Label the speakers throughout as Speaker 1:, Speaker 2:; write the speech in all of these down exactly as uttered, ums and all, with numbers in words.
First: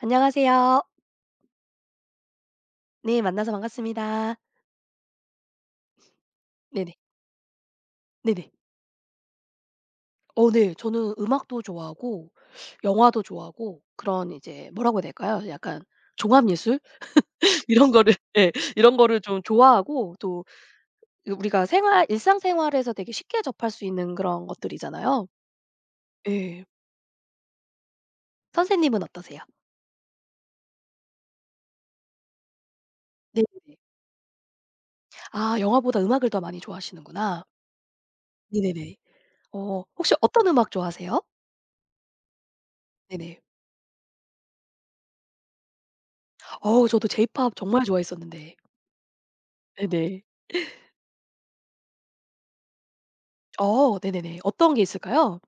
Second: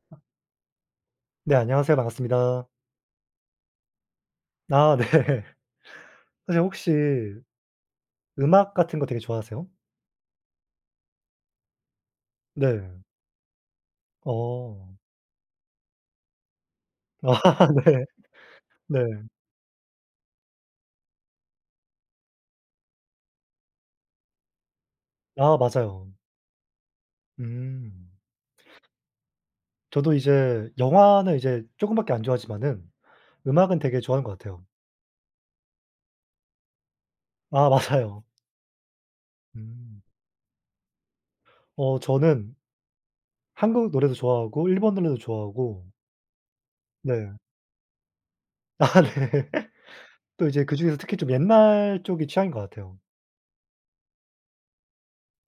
Speaker 1: 안녕하세요.
Speaker 2: 네, 안녕하세요. 반갑습니다.
Speaker 1: 네, 만나서 반갑습니다.
Speaker 2: 아, 네. 사실 혹시
Speaker 1: 네네. 네네.
Speaker 2: 음악 같은 거 되게 좋아하세요?
Speaker 1: 어 네. 저는 음악도 좋아하고
Speaker 2: 네.
Speaker 1: 영화도 좋아하고 그런 이제
Speaker 2: 어.
Speaker 1: 뭐라고 해야 될까요? 약간 종합 예술
Speaker 2: 아,
Speaker 1: 이런
Speaker 2: 네.
Speaker 1: 거를 예 이런
Speaker 2: 네.
Speaker 1: 거를 좀 좋아하고 또 이 우리가 생활 일상생활에서 되게 쉽게 접할 수 있는 그런 것들이잖아요.
Speaker 2: 아, 맞아요.
Speaker 1: 예.
Speaker 2: 음.
Speaker 1: 선생님은 어떠세요?
Speaker 2: 저도 이제 영화는 이제 조금 밖에 안 좋아하지만은
Speaker 1: 네네네.
Speaker 2: 음악은 되게 좋아하는 것 같아요.
Speaker 1: 아, 영화보다 음악을 더 많이 좋아하시는구나.
Speaker 2: 아, 맞아요.
Speaker 1: 네네네. 어
Speaker 2: 음.
Speaker 1: 혹시 어떤 음악 좋아하세요?
Speaker 2: 어 저는
Speaker 1: 네네.
Speaker 2: 한국 노래도 좋아하고 일본 노래도 좋아하고.
Speaker 1: 어우, 저도
Speaker 2: 네.
Speaker 1: J-팝 정말 좋아했었는데.
Speaker 2: 아, 네.
Speaker 1: 네네.
Speaker 2: 또 이제 그중에서 특히 좀 옛날 쪽이 취향인 것 같아요.
Speaker 1: 어 네네네. 어떤 게 있을까요?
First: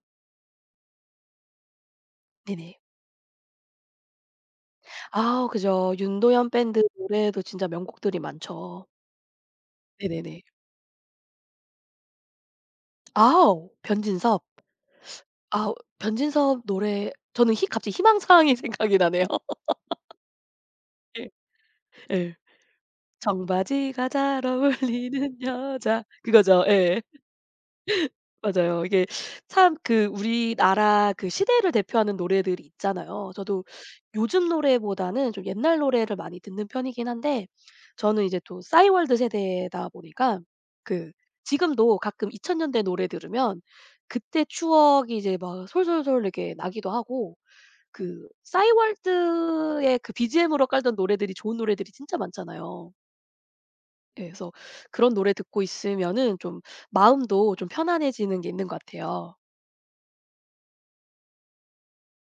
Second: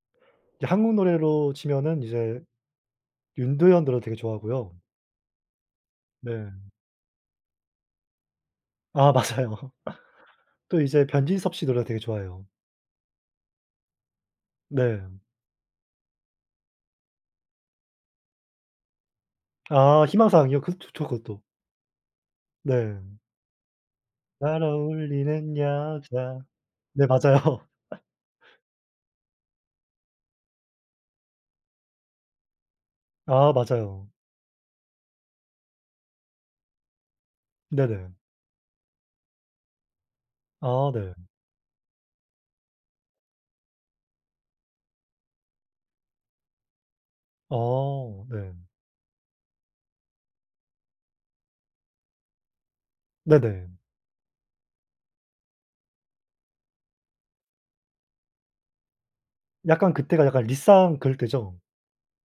Speaker 2: 이제 한국 노래로 치면은 이제
Speaker 1: 네네.
Speaker 2: 윤도현 노래 되게 좋아하고요.
Speaker 1: 아 그죠.
Speaker 2: 네.
Speaker 1: 윤도현 밴드 노래도 진짜 명곡들이 많죠.
Speaker 2: 아, 맞아요.
Speaker 1: 네네네.
Speaker 2: 또 이제 변진섭 씨 노래가 되게 좋아요.
Speaker 1: 아우, 변진섭.
Speaker 2: 네.
Speaker 1: 아우, 변진섭 노래 저는 희 갑자기 희망사항이 생각이 나네요.
Speaker 2: 아, 희망사항이요? 그 좋죠,
Speaker 1: 예.
Speaker 2: 그것도.
Speaker 1: 예.
Speaker 2: 네.
Speaker 1: 청바지가 잘
Speaker 2: 날 어울리
Speaker 1: 어울리는
Speaker 2: 는
Speaker 1: 여자
Speaker 2: 여자.
Speaker 1: 그거죠. 예.
Speaker 2: 네, 맞아요.
Speaker 1: 맞아요. 이게 참 그 우리나라 그 시대를 대표하는 노래들이 있잖아요.
Speaker 2: 아,
Speaker 1: 저도
Speaker 2: 맞아요.
Speaker 1: 요즘 노래보다는 좀 옛날 노래를 많이 듣는 편이긴 한데,
Speaker 2: 네네.
Speaker 1: 저는 이제 또 싸이월드 세대다 보니까
Speaker 2: 아,
Speaker 1: 그
Speaker 2: 네.
Speaker 1: 지금도 가끔 이천 년대 노래 들으면 그때 추억이 이제 막 솔솔솔 이렇게 나기도 하고,
Speaker 2: 어,
Speaker 1: 그
Speaker 2: 네.
Speaker 1: 싸이월드의 그 비지엠으로 깔던 노래들이 좋은 노래들이 진짜 많잖아요.
Speaker 2: 네네.
Speaker 1: 예, 그래서 그런 노래 듣고 있으면은 좀 마음도 좀 편안해지는 게 있는 것 같아요.
Speaker 2: 약간 그때가 약간 리쌍 그럴 때죠?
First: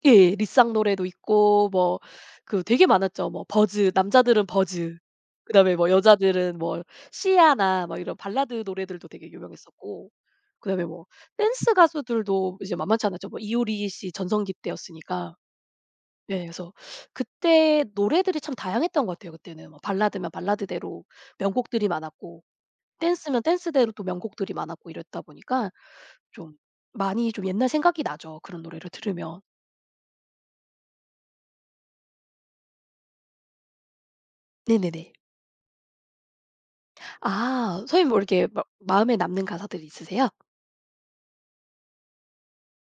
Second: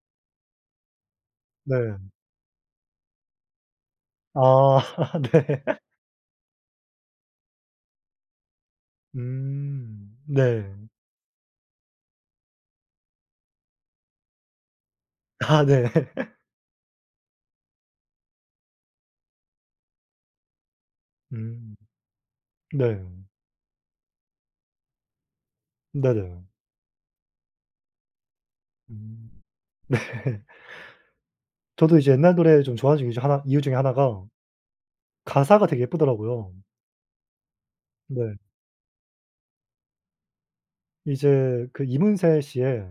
Speaker 1: 예. 리쌍 노래도 있고,
Speaker 2: 네.
Speaker 1: 뭐 그 되게 많았죠. 뭐 버즈,
Speaker 2: 아,
Speaker 1: 남자들은 버즈,
Speaker 2: 네.
Speaker 1: 그다음에 뭐 여자들은 뭐 시아나 막 이런 발라드 노래들도 되게 유명했었고,
Speaker 2: 음, 네.
Speaker 1: 그다음에 뭐 댄스 가수들도 이제 만만치 않았죠. 뭐 이효리 씨 전성기 때였으니까.
Speaker 2: 아, 네.
Speaker 1: 예. 그래서 그때 노래들이 참 다양했던 것 같아요 그때는. 뭐 발라드면 발라드대로
Speaker 2: 음,
Speaker 1: 명곡들이 많았고,
Speaker 2: 네.
Speaker 1: 댄스면 댄스대로 또 명곡들이 많았고 이랬다 보니까,
Speaker 2: 네네.
Speaker 1: 좀 많이 좀 옛날 생각이 나죠 그런 노래를
Speaker 2: 음.
Speaker 1: 들으면.
Speaker 2: 네. 저도 이제 옛날 노래 좀 좋아하는 중이죠. 하나 이유 중에 하나가
Speaker 1: 네네네.
Speaker 2: 가사가 되게 예쁘더라고요.
Speaker 1: 아 선생님 뭐
Speaker 2: 네.
Speaker 1: 이렇게 마, 마음에 남는 가사들이 있으세요?
Speaker 2: 이제 그 이문세 씨의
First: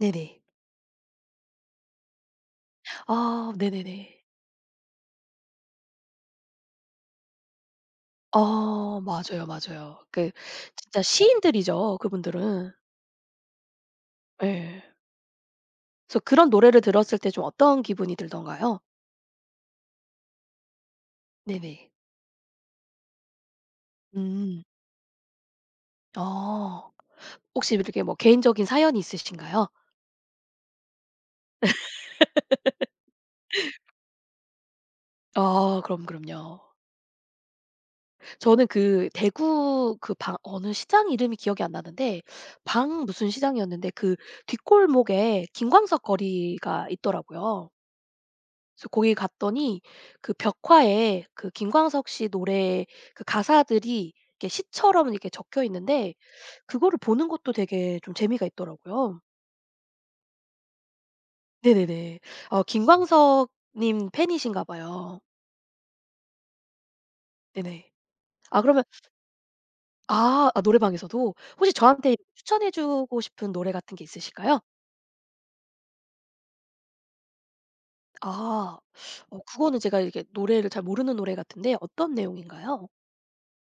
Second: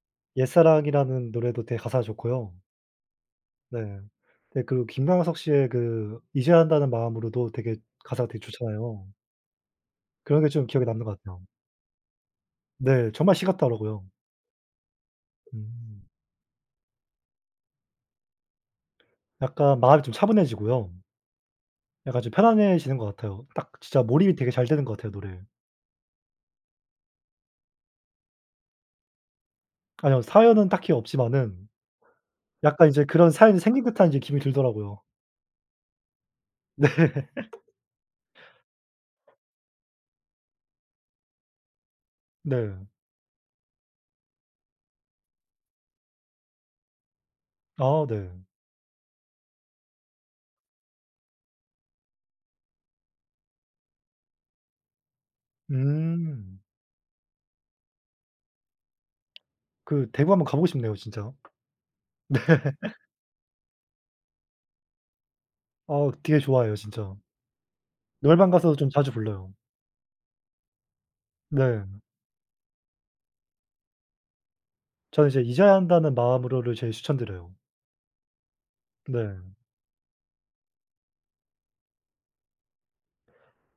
Speaker 1: 네네.
Speaker 2: 옛사랑이라는 노래도 되게 가사가 좋고요.
Speaker 1: 아
Speaker 2: 네.
Speaker 1: 네네네.
Speaker 2: 네, 그리고 김광석 씨의 그 잊어야 한다는 마음으로도 되게 가사가 되게
Speaker 1: 아
Speaker 2: 좋잖아요.
Speaker 1: 맞아요, 맞아요. 그
Speaker 2: 그런 게 좀 기억에
Speaker 1: 진짜
Speaker 2: 남는 것 같아요.
Speaker 1: 시인들이죠, 그분들은.
Speaker 2: 네. 정말 시 같더라고요.
Speaker 1: 예.
Speaker 2: 음.
Speaker 1: 그래서 그런 노래를 들었을 때 좀 어떤 기분이 들던가요?
Speaker 2: 약간 마음이 좀 차분해지고요.
Speaker 1: 네네.
Speaker 2: 약간 좀 편안해지는 것 같아요. 딱 진짜 몰입이 되게
Speaker 1: 음.
Speaker 2: 잘 되는 것 같아요, 노래에.
Speaker 1: 아. 혹시 이렇게 뭐 개인적인 사연이 있으신가요?
Speaker 2: 아니요, 사연은 딱히 없지만은 약간 이제 그런 사연이 생긴 듯한 이제 기분이 들더라고요.
Speaker 1: 아, 그럼, 그럼요.
Speaker 2: 네.
Speaker 1: 저는 그 대구 그 방 어느 시장 이름이 기억이 안 나는데,
Speaker 2: 네.
Speaker 1: 방 무슨 시장이었는데 그 뒷골목에 김광석 거리가 있더라고요.
Speaker 2: 아, 네.
Speaker 1: 그래서 거기 갔더니 그 벽화에 그 김광석 씨 노래 그 가사들이 이렇게 시처럼 이렇게 적혀 있는데,
Speaker 2: 음.
Speaker 1: 그거를 보는 것도 되게 좀 재미가 있더라고요.
Speaker 2: 그 대구 한번 가 보고 싶네요 진짜.
Speaker 1: 네네네. 어 김광석 님 팬이신가 봐요.
Speaker 2: 어, 되게 좋아해요 진짜.
Speaker 1: 네네.
Speaker 2: 노래방
Speaker 1: 아
Speaker 2: 가서
Speaker 1: 그러면,
Speaker 2: 좀 자주 불러요.
Speaker 1: 아 아 노래방에서도 혹시
Speaker 2: 네.
Speaker 1: 저한테 추천해 주고 싶은 노래 같은 게 있으실까요?
Speaker 2: 저는 이제 '잊어야 한다.'는 마음으로를 제일 추천드려요.
Speaker 1: 아.
Speaker 2: 네.
Speaker 1: 어 그거는 제가 이렇게 노래를 잘 모르는 노래 같은데 어떤 내용인가요?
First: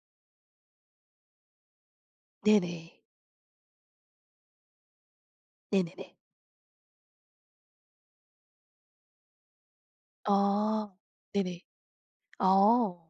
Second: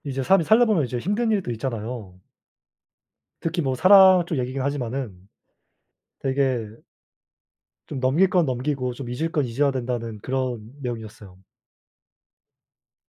Speaker 2: 이제 사람이 살다 보면 이제 힘든 일도 있잖아요.
Speaker 1: 네네.
Speaker 2: 특히 뭐 사랑 쪽 얘기긴 하지만은
Speaker 1: 네네네.
Speaker 2: 되게 좀 넘길 건 넘기고 좀 잊을 건 잊어야 된다는 그런
Speaker 1: 아.
Speaker 2: 내용이었어요.
Speaker 1: 네네. 아.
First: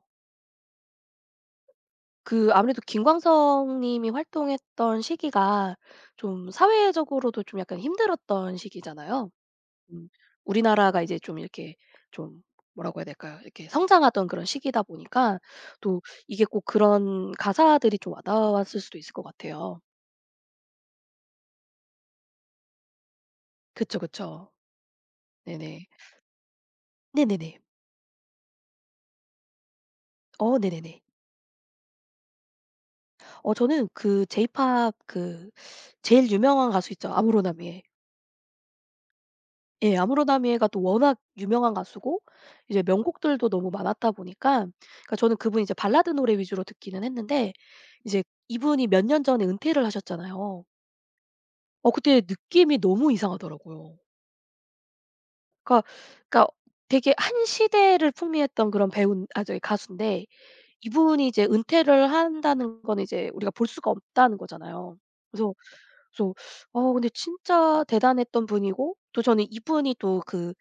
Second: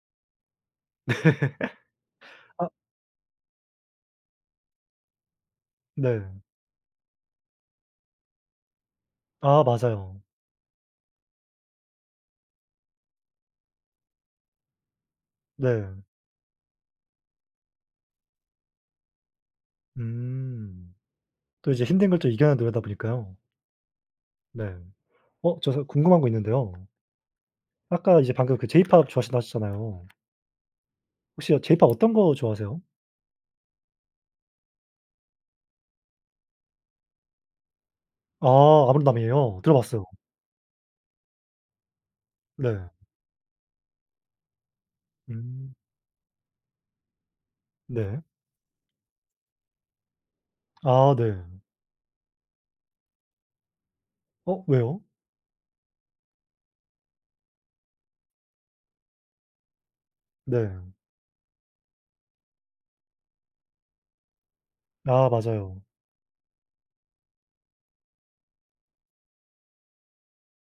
Speaker 1: 그
Speaker 2: 아,
Speaker 1: 아무래도 김광석 님이 활동했던 시기가
Speaker 2: 네.
Speaker 1: 좀 사회적으로도 좀 약간 힘들었던 시기잖아요.
Speaker 2: 아,
Speaker 1: 음
Speaker 2: 맞아요.
Speaker 1: 우리나라가 이제 좀 이렇게 좀 뭐라고 해야 될까요? 이렇게 성장하던 그런 시기다 보니까
Speaker 2: 네.
Speaker 1: 또 이게 꼭 그런 가사들이 좀 와닿았을 수도 있을 것 같아요.
Speaker 2: 음. 또 이제 힘든 걸 또 이겨내는 노래다 보니까요.
Speaker 1: 그쵸, 그쵸.
Speaker 2: 네. 어, 저 사
Speaker 1: 네네.
Speaker 2: 궁금한 거 있는데요.
Speaker 1: 네네네.
Speaker 2: 아까 이제 방금 그 제이팝 좋아하신다 하셨잖아요.
Speaker 1: 어 네네네.
Speaker 2: 혹시 제이팝 어떤 거 좋아하세요?
Speaker 1: 어 저는 그 제이팝 그 제일 유명한 가수 있죠. 아무로나미에.
Speaker 2: 아, 아브람담이에요.
Speaker 1: 예.
Speaker 2: 들어봤어요.
Speaker 1: 아무로나미에가 또 워낙 유명한 가수고 이제
Speaker 2: 네.
Speaker 1: 명곡들도 너무 많았다 보니까, 그러니까 저는 그분 이
Speaker 2: 음.
Speaker 1: 제 발라드 노래 위주로 듣기는 했는데,
Speaker 2: 네.
Speaker 1: 이제 이분이 몇 년 전에 은퇴를 하셨잖아요.
Speaker 2: 아, 네.
Speaker 1: 어 그때 느낌이 너무 이상하더라고요.
Speaker 2: 어, 왜요?
Speaker 1: 그러니까 그러니까 되게 한 시대를 풍미했던 그런 배우 아 저기 가수인데
Speaker 2: 네.
Speaker 1: 이분이 이제 은퇴를 한다는 건 이제 우리가 볼 수가 없다는 거잖아요.
Speaker 2: 아,
Speaker 1: 그래서
Speaker 2: 맞아요.
Speaker 1: 그래서 어 근데 진짜 대단했던 분이고 또 저는 이분이 또 그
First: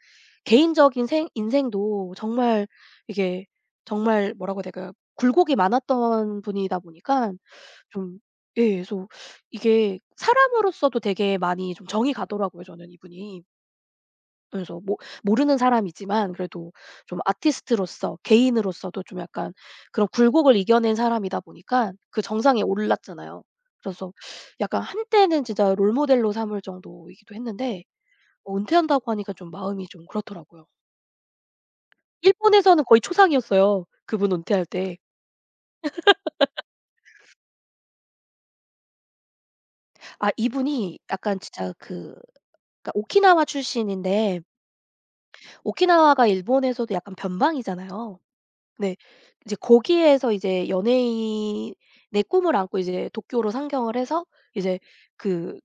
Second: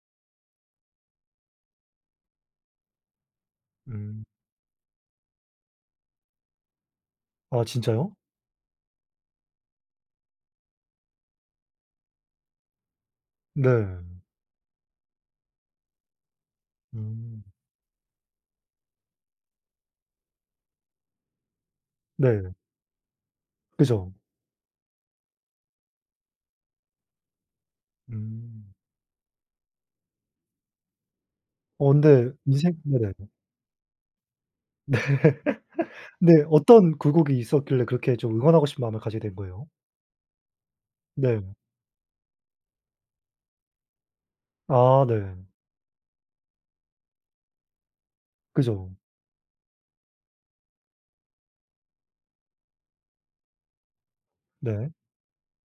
Speaker 1: 개인적인 생 인생도 정말 이게
Speaker 2: 음.
Speaker 1: 정말 뭐라고 해야 될까요? 굴곡이 많았던 분이다 보니까
Speaker 2: 아, 진짜요?
Speaker 1: 좀, 예, 그래서 이게 사람으로서도 되게 많이 좀 정이 가더라고요 저는 이분이.
Speaker 2: 네.
Speaker 1: 그래서 모 모르는 사람이지만 그래도 좀
Speaker 2: 음.
Speaker 1: 아티스트로서 개인으로서도 좀 약간 그런 굴곡을 이겨낸 사람이다 보니까 그
Speaker 2: 네.
Speaker 1: 정상에 올랐잖아요.
Speaker 2: 그죠.
Speaker 1: 그래서 약간 한때는 진짜 롤 모델로 삼을 정도이기도 했는데 어
Speaker 2: 음.
Speaker 1: 은퇴한다고 하니까 좀 마음이 좀 그렇더라고요.
Speaker 2: 어, 근데 인생
Speaker 1: 일본에서는 거의
Speaker 2: 네네.
Speaker 1: 초상이었어요, 그분 은퇴할 때.
Speaker 2: 데 어떤 굴 곡이 있었길래 그렇게 좀 응원하고 싶은 마음을 가지게 된 거예요?
Speaker 1: 아 이분이 약간
Speaker 2: 네.
Speaker 1: 진짜 그 그러니까 오키나와 출신인데,
Speaker 2: 아, 네.
Speaker 1: 오키나와가 일본에서도 약간 변방이잖아요.
Speaker 2: 그죠.
Speaker 1: 네. 이제 거기에서 이제 연예인의 꿈을 안고 이제 도쿄로 상경을 해서 이제
Speaker 2: 네.
Speaker 1: 그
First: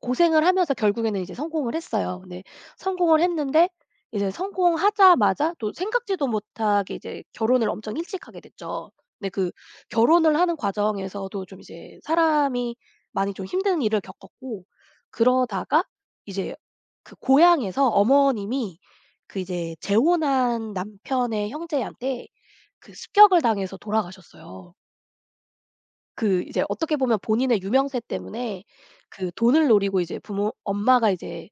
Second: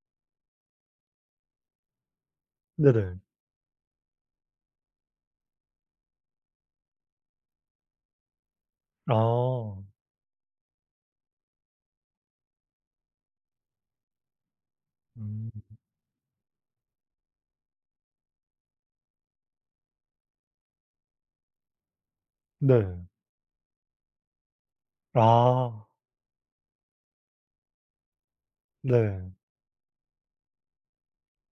Speaker 1: 고생을 하면서 결국에는 이제 성공을 했어요. 근데
Speaker 2: 네네.
Speaker 1: 성공을 했는데 이제 성공하자마자 또 생각지도 못하게 이제 결혼을 엄청 일찍 하게 됐죠. 근데 그
Speaker 2: 아.
Speaker 1: 결혼을 하는 과정에서도 좀 이제 사람이 많이 좀 힘든 일을 겪었고,
Speaker 2: 음.
Speaker 1: 그러다가 이제 그 고향에서 어머님이 그 이제 재혼한 남편의 형제한테 그
Speaker 2: 네.
Speaker 1: 습격을 당해서 돌아가셨어요.
Speaker 2: 아.
Speaker 1: 그 이제 어떻게 보면 본인의 유명세 때문에 그
Speaker 2: 네.
Speaker 1: 돈을 노리고 이제 부모 엄마가 이제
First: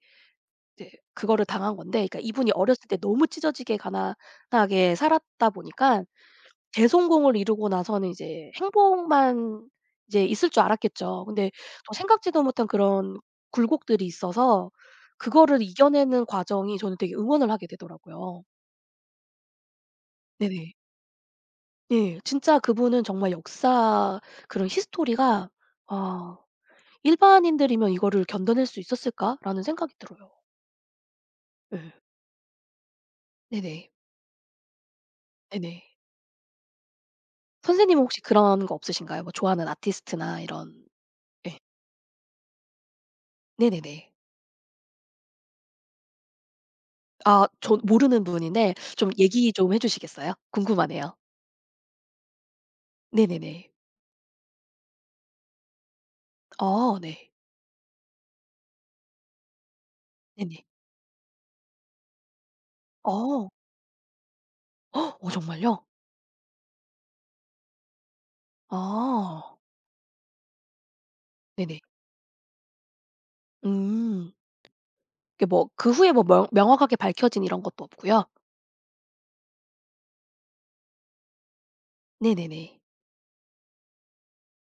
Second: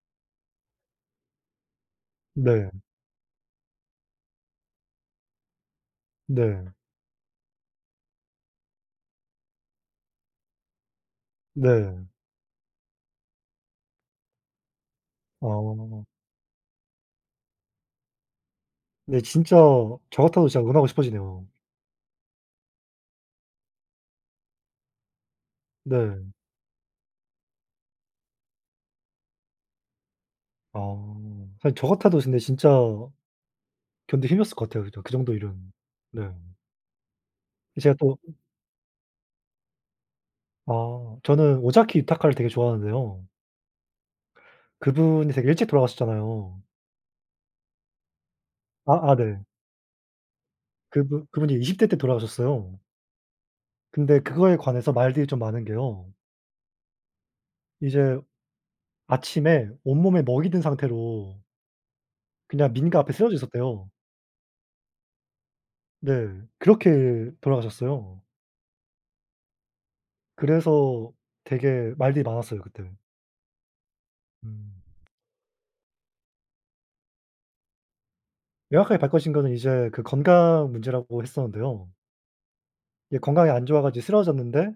Speaker 1: 이제 그거를 당한 건데, 그러니까 이분이
Speaker 2: 네.
Speaker 1: 어렸을 때 너무 찢어지게 가난하게 살았다 보니까
Speaker 2: 네.
Speaker 1: 대성공을 이루고 나서는 이제 행복만 이제 있을 줄 알았겠죠. 근데 또
Speaker 2: 네.
Speaker 1: 생각지도 못한 그런 굴곡들이 있어서 그거를
Speaker 2: 아.
Speaker 1: 이겨내는 과정이 저는 되게 응원을 하게 되더라고요.
Speaker 2: 네, 진짜 저 같아도 진짜
Speaker 1: 네네.
Speaker 2: 응원하고 싶어지네요.
Speaker 1: 예. 진짜 그분은 정말 역사 그런 히스토리가
Speaker 2: 네.
Speaker 1: 아 '일반인들이면 이거를 견뎌낼 수 있었을까?'라는 생각이 들어요.
Speaker 2: 아. 사실 저
Speaker 1: 예.
Speaker 2: 같아도 근데 진짜
Speaker 1: 네네.
Speaker 2: 견디기 힘들었을 것 같아요, 그그 정도 일은.
Speaker 1: 네네.
Speaker 2: 네. 제가
Speaker 1: 선생님은
Speaker 2: 또
Speaker 1: 혹시 그런 거 없으신가요? 뭐 좋아하는 아티스트나 이런
Speaker 2: 아 저는
Speaker 1: 예.
Speaker 2: 오자키 유타카를 되게 좋아하는데요.
Speaker 1: 네네네.
Speaker 2: 그분이 되게 일찍 돌아가셨잖아요.
Speaker 1: 아 전 모르는 분인데
Speaker 2: 아
Speaker 1: 좀
Speaker 2: 아 네.
Speaker 1: 얘기 좀 해 주시겠어요? 궁금하네요.
Speaker 2: 그분 그분이 이십 대 때 돌아가셨어요.
Speaker 1: 네네네.
Speaker 2: 근데 그거에 관해서 말들이 좀 많은 게요.
Speaker 1: 아 네.
Speaker 2: 이제 아침에 온몸에 먹이 든
Speaker 1: 네네.
Speaker 2: 상태로 그냥 민가 앞에 쓰러져
Speaker 1: 어.
Speaker 2: 있었대요.
Speaker 1: 어 정말요?
Speaker 2: 네. 그렇게 돌아가셨어요.
Speaker 1: 아.
Speaker 2: 그래서
Speaker 1: 네네.
Speaker 2: 되게 말들이 많았어요 그때.
Speaker 1: 음.
Speaker 2: 음.
Speaker 1: 이게 뭐 그 후에 뭐 명 명확하게 밝혀진 이런 것도 없고요?
Speaker 2: 명확하게 바꿔진 거는 이제 그 건강 문제라고 했었는데요.
Speaker 1: 네네네.
Speaker 2: 이게 건강이 안 좋아 가지고 쓰러졌는데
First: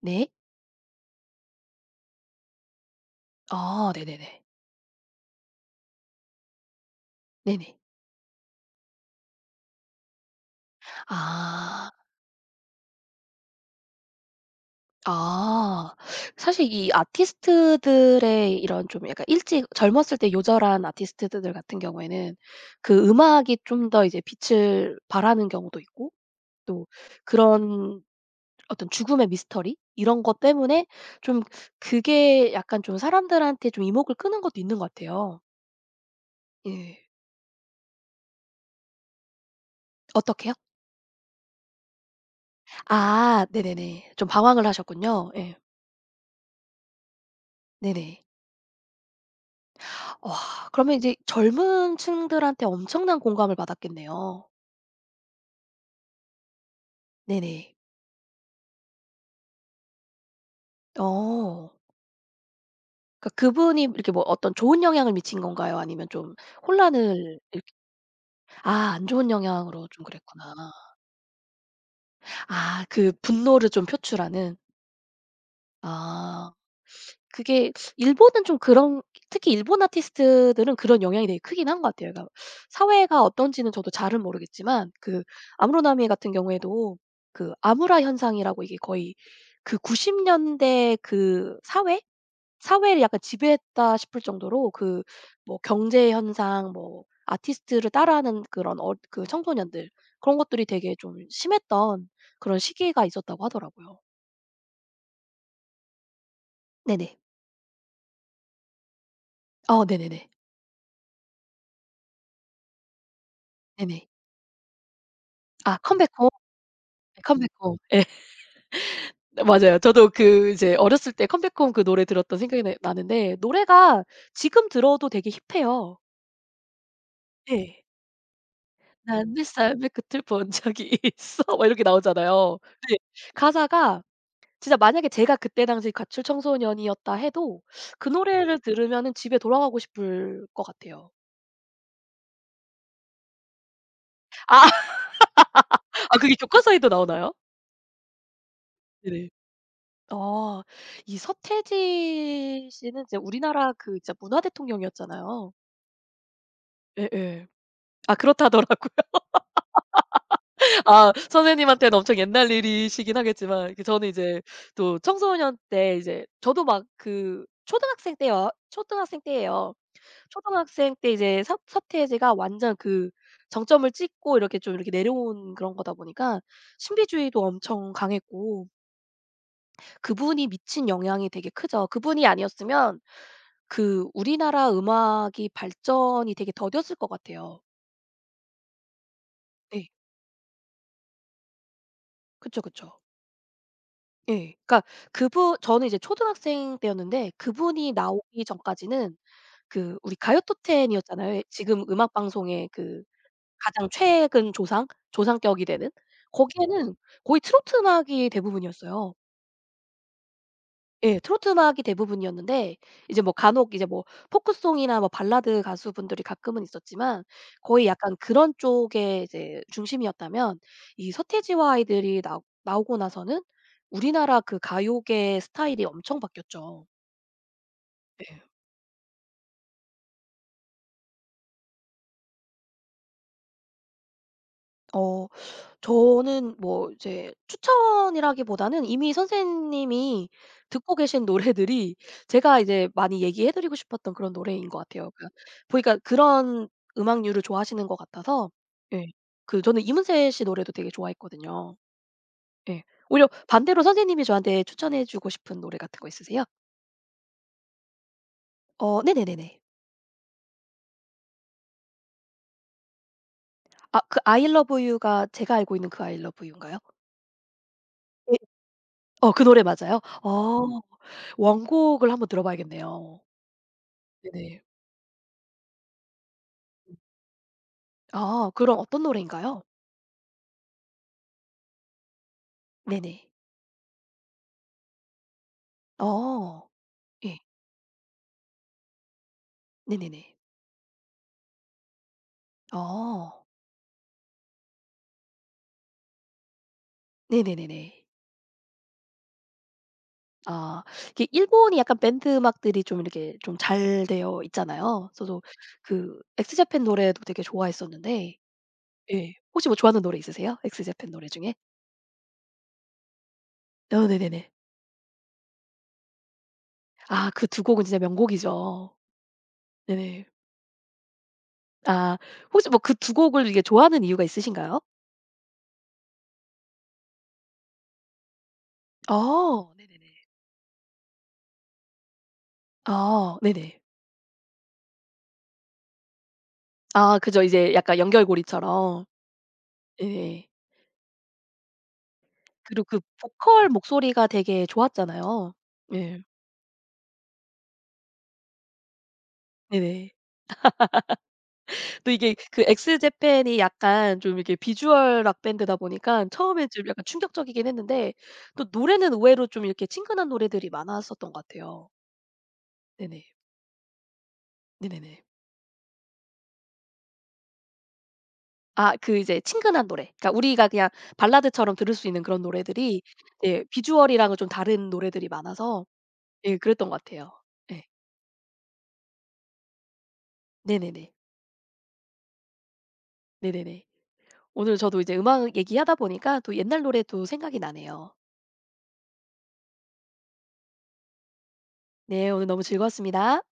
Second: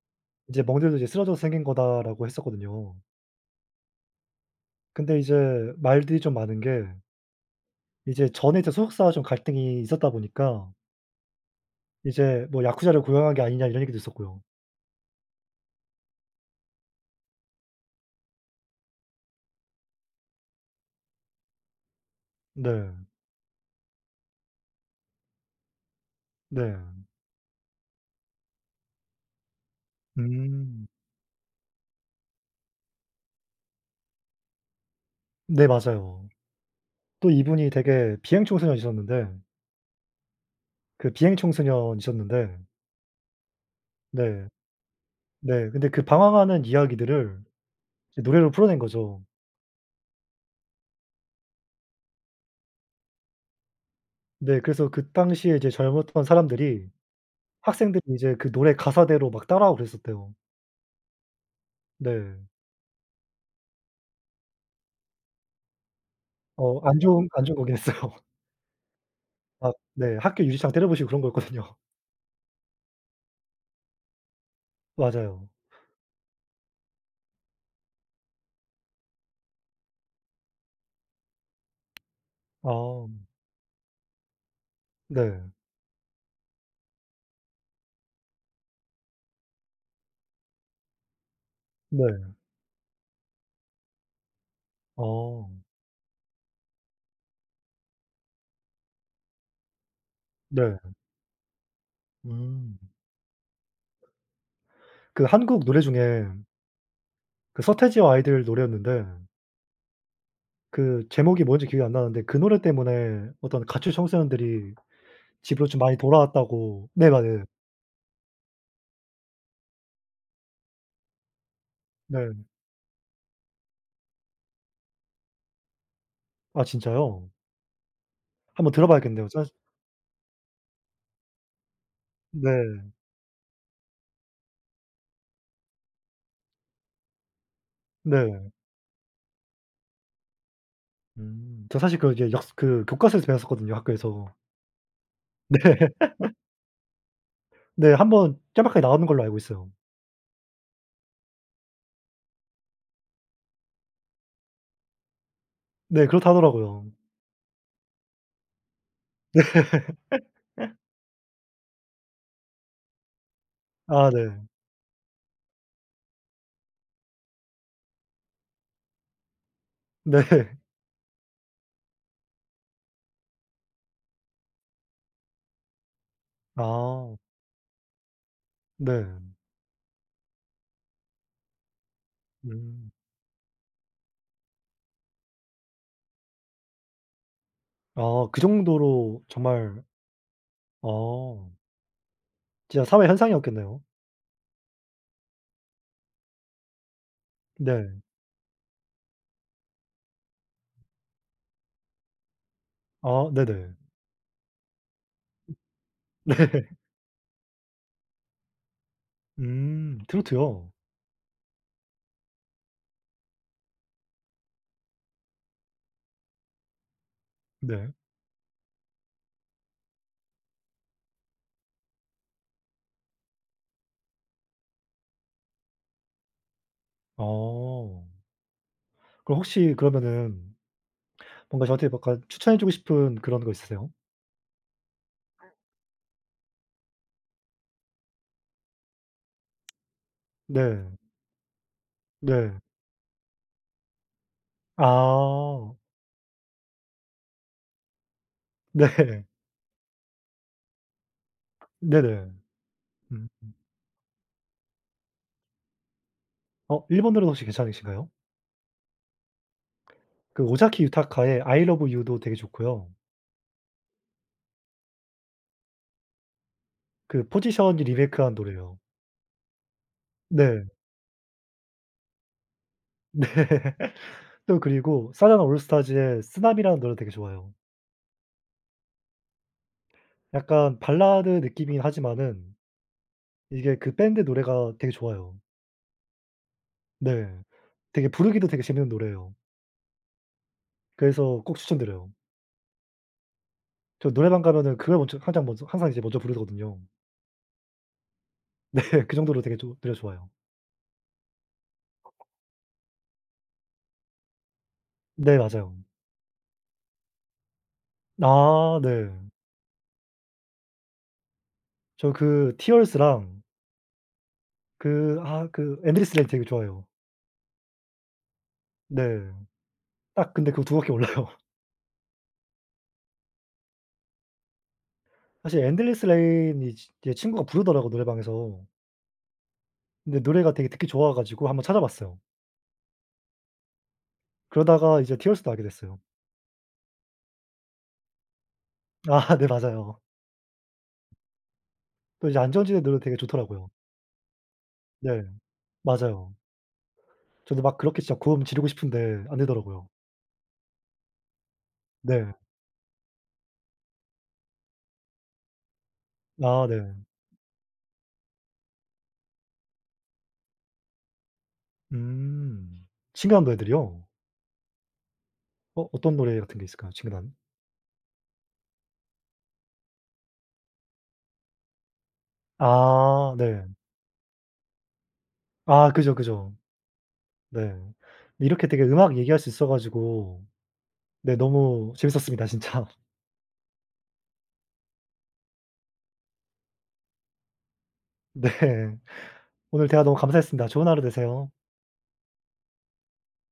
Speaker 1: 네.
Speaker 2: 이제 "멍들도 이제 쓰러져서 생긴 거다."라고 했었거든요.
Speaker 1: 아 네네네.
Speaker 2: 근데 이제 말들이 좀 많은 게
Speaker 1: 네네.
Speaker 2: 이제 전에 이제 소속사와 좀 갈등이 있었다 보니까
Speaker 1: 아.
Speaker 2: 이제 뭐 "야쿠자를 고용한 게 아니냐." 이런 얘기도 있었고요.
Speaker 1: 아. 사실 이 아티스트들의 이런 좀 약간 일찍 젊었을 때 요절한 아티스트들 같은 경우에는
Speaker 2: 네.
Speaker 1: 그 음악이 좀 더 이제 빛을 발하는 경우도 있고,
Speaker 2: 네.
Speaker 1: 또 그런 어떤 죽음의 미스터리 이런 것
Speaker 2: 음.
Speaker 1: 때문에 좀 그게 약간 좀 사람들한테 좀 이목을 끄는 것도 있는 것 같아요.
Speaker 2: 네, 맞아요.
Speaker 1: 예.
Speaker 2: 또 이분이 되게 비행청소년이셨는데
Speaker 1: 어떻게요?
Speaker 2: 그 비행청소년이셨는데
Speaker 1: 아 네네네. 좀
Speaker 2: 네.
Speaker 1: 방황을 하셨군요. 예.
Speaker 2: 네. 근데 그 방황하는 이야기들을 이제
Speaker 1: 네네.
Speaker 2: 노래로 풀어낸 거죠.
Speaker 1: 와, 그러면 이제 젊은 층들한테 엄청난 공감을 받았겠네요.
Speaker 2: 네. 그래서 그 당시에 이제 젊었던 사람들이
Speaker 1: 네네.
Speaker 2: 학생들이 이제 그 노래 가사대로 막 따라하고 그랬었대요.
Speaker 1: 어.
Speaker 2: 네.
Speaker 1: 그러니까 그분이 이렇게 뭐 어떤 좋은 영향을 미친 건가요? 아니면 좀
Speaker 2: 어, 안 좋은
Speaker 1: 혼란을
Speaker 2: 안 좋은
Speaker 1: 이렇
Speaker 2: 거긴 했어요.
Speaker 1: 아, 안 좋은
Speaker 2: 막
Speaker 1: 영향으로 좀
Speaker 2: 네, 학교
Speaker 1: 그랬구나.
Speaker 2: 유리창 때려 부수고 그런 거였거든요.
Speaker 1: 아 그 분노를 좀 표출하는.
Speaker 2: 맞아요.
Speaker 1: 아. 그게 일본은 좀 그런 특히 일본 아티스트들은 그런 영향이 되게 크긴 한 것 같아요. 그러니까
Speaker 2: 아,
Speaker 1: 사회가 어떤지는 저도 잘은 모르겠지만 그
Speaker 2: 네.
Speaker 1: 아무로나미에 같은 경우에도 그 아무라 현상이라고 이게 거의 그 구십 년대 그 사회?
Speaker 2: 네.
Speaker 1: 사회를 약간 지배했다 싶을 정도로 그
Speaker 2: 어,
Speaker 1: 뭐 경제 현상 뭐 아티스트를 따라하는 그런 어 그 청소년들 그런 것들이
Speaker 2: 네.
Speaker 1: 되게 좀 심했던 그런
Speaker 2: 음.
Speaker 1: 시기가 있었다고 하더라고요.
Speaker 2: 그 한국 노래 중에
Speaker 1: 네네.
Speaker 2: 그 서태지와 아이들 노래였는데
Speaker 1: 어 네네네.
Speaker 2: 그 제목이 뭔지 기억이 안 나는데 그 노래 때문에 어떤 가출
Speaker 1: 네네.
Speaker 2: 청소년들이 집으로
Speaker 1: 아
Speaker 2: 좀 많이
Speaker 1: 컴백,
Speaker 2: 돌아왔다고. 네, 맞아요.
Speaker 1: 컴백홈. 예. 맞아요. 저도 그 이제 어렸을 때 컴백홈 그 노래
Speaker 2: 네.
Speaker 1: 들었던 생각이 나 나는데, 노래가 지금 들어도 되게 힙해요.
Speaker 2: 아, 진짜요?
Speaker 1: 예.
Speaker 2: 한번 들어 봐야겠네요.
Speaker 1: "난 네
Speaker 2: 사실
Speaker 1: 삶의 끝을 본 적이 있어." 막 이렇게 나오잖아요.
Speaker 2: 네.
Speaker 1: 네. 가사가 진짜 만약에 제가 그때 당시 가출 청소년이었다 해도 그
Speaker 2: 네.
Speaker 1: 노래를 들으면은 집에 돌아가고 싶을 것 같아요.
Speaker 2: 음. 저 사실 그 이제 역습 그 교과서에서 배웠었거든요, 학교에서. 네.
Speaker 1: 아 그게 교과서에도 나오나요?
Speaker 2: 네. 한 번 짤막하게 나오는 걸로
Speaker 1: 네네.
Speaker 2: 알고 있어요.
Speaker 1: 아. 이 서태지 씨는 이제 우리나라 그 진짜 문화 대통령이었잖아요.
Speaker 2: 네. 그렇다 하더라고요.
Speaker 1: 예예. 아 그렇다더라고요. 아 선생님한테는 엄청 옛날 일이시긴 하겠지만 그 저는
Speaker 2: 아, 네.
Speaker 1: 이제 또 청소년 때 이제 저도 막 그 초등학생 때요, 초등학생 때예요.
Speaker 2: 네.
Speaker 1: 초등학생 때 이제 사 사태지가 완전 그 정점을 찍고 이렇게 좀 이렇게 내려온 그런 거다 보니까
Speaker 2: 아.
Speaker 1: 신비주의도 엄청 강했고
Speaker 2: 네.
Speaker 1: 그분이 미친 영향이 되게 크죠. 그분이
Speaker 2: 음.
Speaker 1: 아니었으면 그 우리나라 음악이 발전이 되게 더뎠을 것 같아요.
Speaker 2: 아, 그 정도로 정말
Speaker 1: 네.
Speaker 2: 어,
Speaker 1: 그쵸,
Speaker 2: 진짜
Speaker 1: 그쵸.
Speaker 2: 사회 현상이었겠네요.
Speaker 1: 예. 그러니까 그분 저는 이제 초등학생 때였는데 그분이
Speaker 2: 네.
Speaker 1: 나오기 전까지는 그 우리 가요 토텐 이었잖아요. 지금 음악 방송의 그
Speaker 2: 아, 네네.
Speaker 1: 가장 최근 조상? 조상격이 되는? 거기에는 거의 트로트 음악이 대부분이었어요.
Speaker 2: 음, 트로트요?
Speaker 1: 예. 트로트 음악이 대부분이었는데 이제 뭐 간혹 이제 뭐 포크송이나 뭐 발라드 가수분들이 가끔은 있었지만 거의
Speaker 2: 네.
Speaker 1: 약간 그런 쪽에 이제 중심이었다면 이 서태지와 아이들이 나오 나오고 나서는 우리나라 그 가요계 스타일이 엄청 바뀌었죠.
Speaker 2: 어.
Speaker 1: 예.
Speaker 2: 그럼 혹시 그러면은 뭔가 저한테 약간 추천해 주고 싶은 그런 거 있으세요?
Speaker 1: 어. 저는 뭐 이제 추천이라기보다는 이미 선생님이
Speaker 2: 네.
Speaker 1: 듣고 계신 노래들이
Speaker 2: 네.
Speaker 1: 제가 이제 많이 얘기해 드리고 싶었던 그런 노래인 것 같아요. 그러니까
Speaker 2: 아.
Speaker 1: 보니까 그런 음악류를 좋아하시는 것 같아서
Speaker 2: 네.
Speaker 1: 예. 그 저는 이문세 씨 노래도 되게 좋아했거든요.
Speaker 2: 네네.
Speaker 1: 예.
Speaker 2: 음.
Speaker 1: 오히려 반대로 선생님이 저한테 추천해 주고 싶은 노래 같은 거 있으세요?
Speaker 2: 어, 일본 노래 혹시 괜찮으신가요?
Speaker 1: 어 네네네네.
Speaker 2: 그 오자키 유타카의 I Love You도 되게 좋고요.
Speaker 1: 아 그 I love you가 제가 알고 있는 그 I love you인가요?
Speaker 2: 그 포지션이 리메이크한
Speaker 1: 예.
Speaker 2: 노래예요.
Speaker 1: 어 그 노래 맞아요?
Speaker 2: 네.
Speaker 1: 어 원곡을 한번 들어봐야겠네요.
Speaker 2: 네. 또
Speaker 1: 네네.
Speaker 2: 그리고 사자나 올스타즈의 쓰나미라는 노래 되게 좋아요.
Speaker 1: 아 그럼 어떤 노래인가요?
Speaker 2: 약간 발라드 느낌이긴 하지만은
Speaker 1: 네네.
Speaker 2: 이게 그 밴드 노래가 되게 좋아요.
Speaker 1: 어.
Speaker 2: 네.
Speaker 1: 예.
Speaker 2: 되게 부르기도 되게 재밌는 노래예요.
Speaker 1: 네네네.
Speaker 2: 그래서 꼭 추천드려요.
Speaker 1: 어.
Speaker 2: 저 노래방 가면은 그걸 먼저 항상 먼저 항상 이제 먼저 부르거든요.
Speaker 1: 네네네네.
Speaker 2: 네. 그 정도로 되게 조 노래 좋아요.
Speaker 1: 아 이게 일본이 약간 밴드 음악들이 좀 이렇게 좀 잘 되어 있잖아요.
Speaker 2: 네,
Speaker 1: 저도
Speaker 2: 맞아요.
Speaker 1: 그 엑스제팬 노래도 되게 좋아했었는데
Speaker 2: 아, 네.
Speaker 1: 예. 혹시 뭐 좋아하는 노래 있으세요? 엑스제팬 노래 중에?
Speaker 2: 저 그 Tears랑
Speaker 1: 어 네네네.
Speaker 2: 그 아 그 엔드리스 레인 되게 좋아해요.
Speaker 1: 아 그 두 곡은 진짜 명곡이죠.
Speaker 2: 네.
Speaker 1: 네네.
Speaker 2: 딱 근데 그거 두 바퀴 올라요.
Speaker 1: 아 혹시 뭐 그 두 곡을 이게 좋아하는 이유가 있으신가요?
Speaker 2: 사실 엔드리스 레인이 지 제 친구가 부르더라고 노래방에서.
Speaker 1: 어 네네네.
Speaker 2: 근데 노래가 되게 듣기 좋아 가지고 한번 찾아봤어요.
Speaker 1: 아 네네.
Speaker 2: 그러다가 이제 티어스도 알게 됐어요.
Speaker 1: 아 그죠. 이제 약간 연결고리처럼.
Speaker 2: 아, 네, 맞아요.
Speaker 1: 네예
Speaker 2: 또 이제 안전지대
Speaker 1: 그리고
Speaker 2: 노래
Speaker 1: 그
Speaker 2: 되게 좋더라고요.
Speaker 1: 보컬 목소리가 되게
Speaker 2: 네.
Speaker 1: 좋았잖아요. 예.
Speaker 2: 맞아요. 저도 막 그렇게 진짜 고음 지르고 싶은데 안 되더라고요.
Speaker 1: 네네. 또
Speaker 2: 네.
Speaker 1: 이게 그 엑스제팬이 약간 좀 이렇게 비주얼 락 밴드다 보니까
Speaker 2: 아,
Speaker 1: 처음에 좀
Speaker 2: 네.
Speaker 1: 약간 충격적이긴 했는데 또 노래는 의외로 좀 이렇게 친근한 노래들이 많았었던 것 같아요.
Speaker 2: 음.
Speaker 1: 네네.
Speaker 2: 친근한 노래들이요?
Speaker 1: 네네네.
Speaker 2: 어, 어떤 노래 같은 게 있을까요? 친근한?
Speaker 1: 아 그 이제 친근한 노래. 그러니까 우리가 그냥 발라드처럼 들을 수 있는 그런 노래들이,
Speaker 2: 아,
Speaker 1: 예
Speaker 2: 네.
Speaker 1: 비주얼이랑은 좀 다른 노래들이 많아서
Speaker 2: 아, 그죠, 그죠.
Speaker 1: 예 그랬던 것 같아요.
Speaker 2: 네.
Speaker 1: 예.
Speaker 2: 이렇게 되게 음악 얘기할 수 있어 가지고
Speaker 1: 네네네.
Speaker 2: 네. 너무 재밌었습니다 진짜.
Speaker 1: 네네네. 오늘 저도 이제 음악 얘기하다 보니까 또 옛날 노래도 생각이 나네요.
Speaker 2: 네. 오늘 대화 너무 감사했습니다. 좋은 하루 되세요.
Speaker 1: 네, 오늘 너무 즐거웠습니다.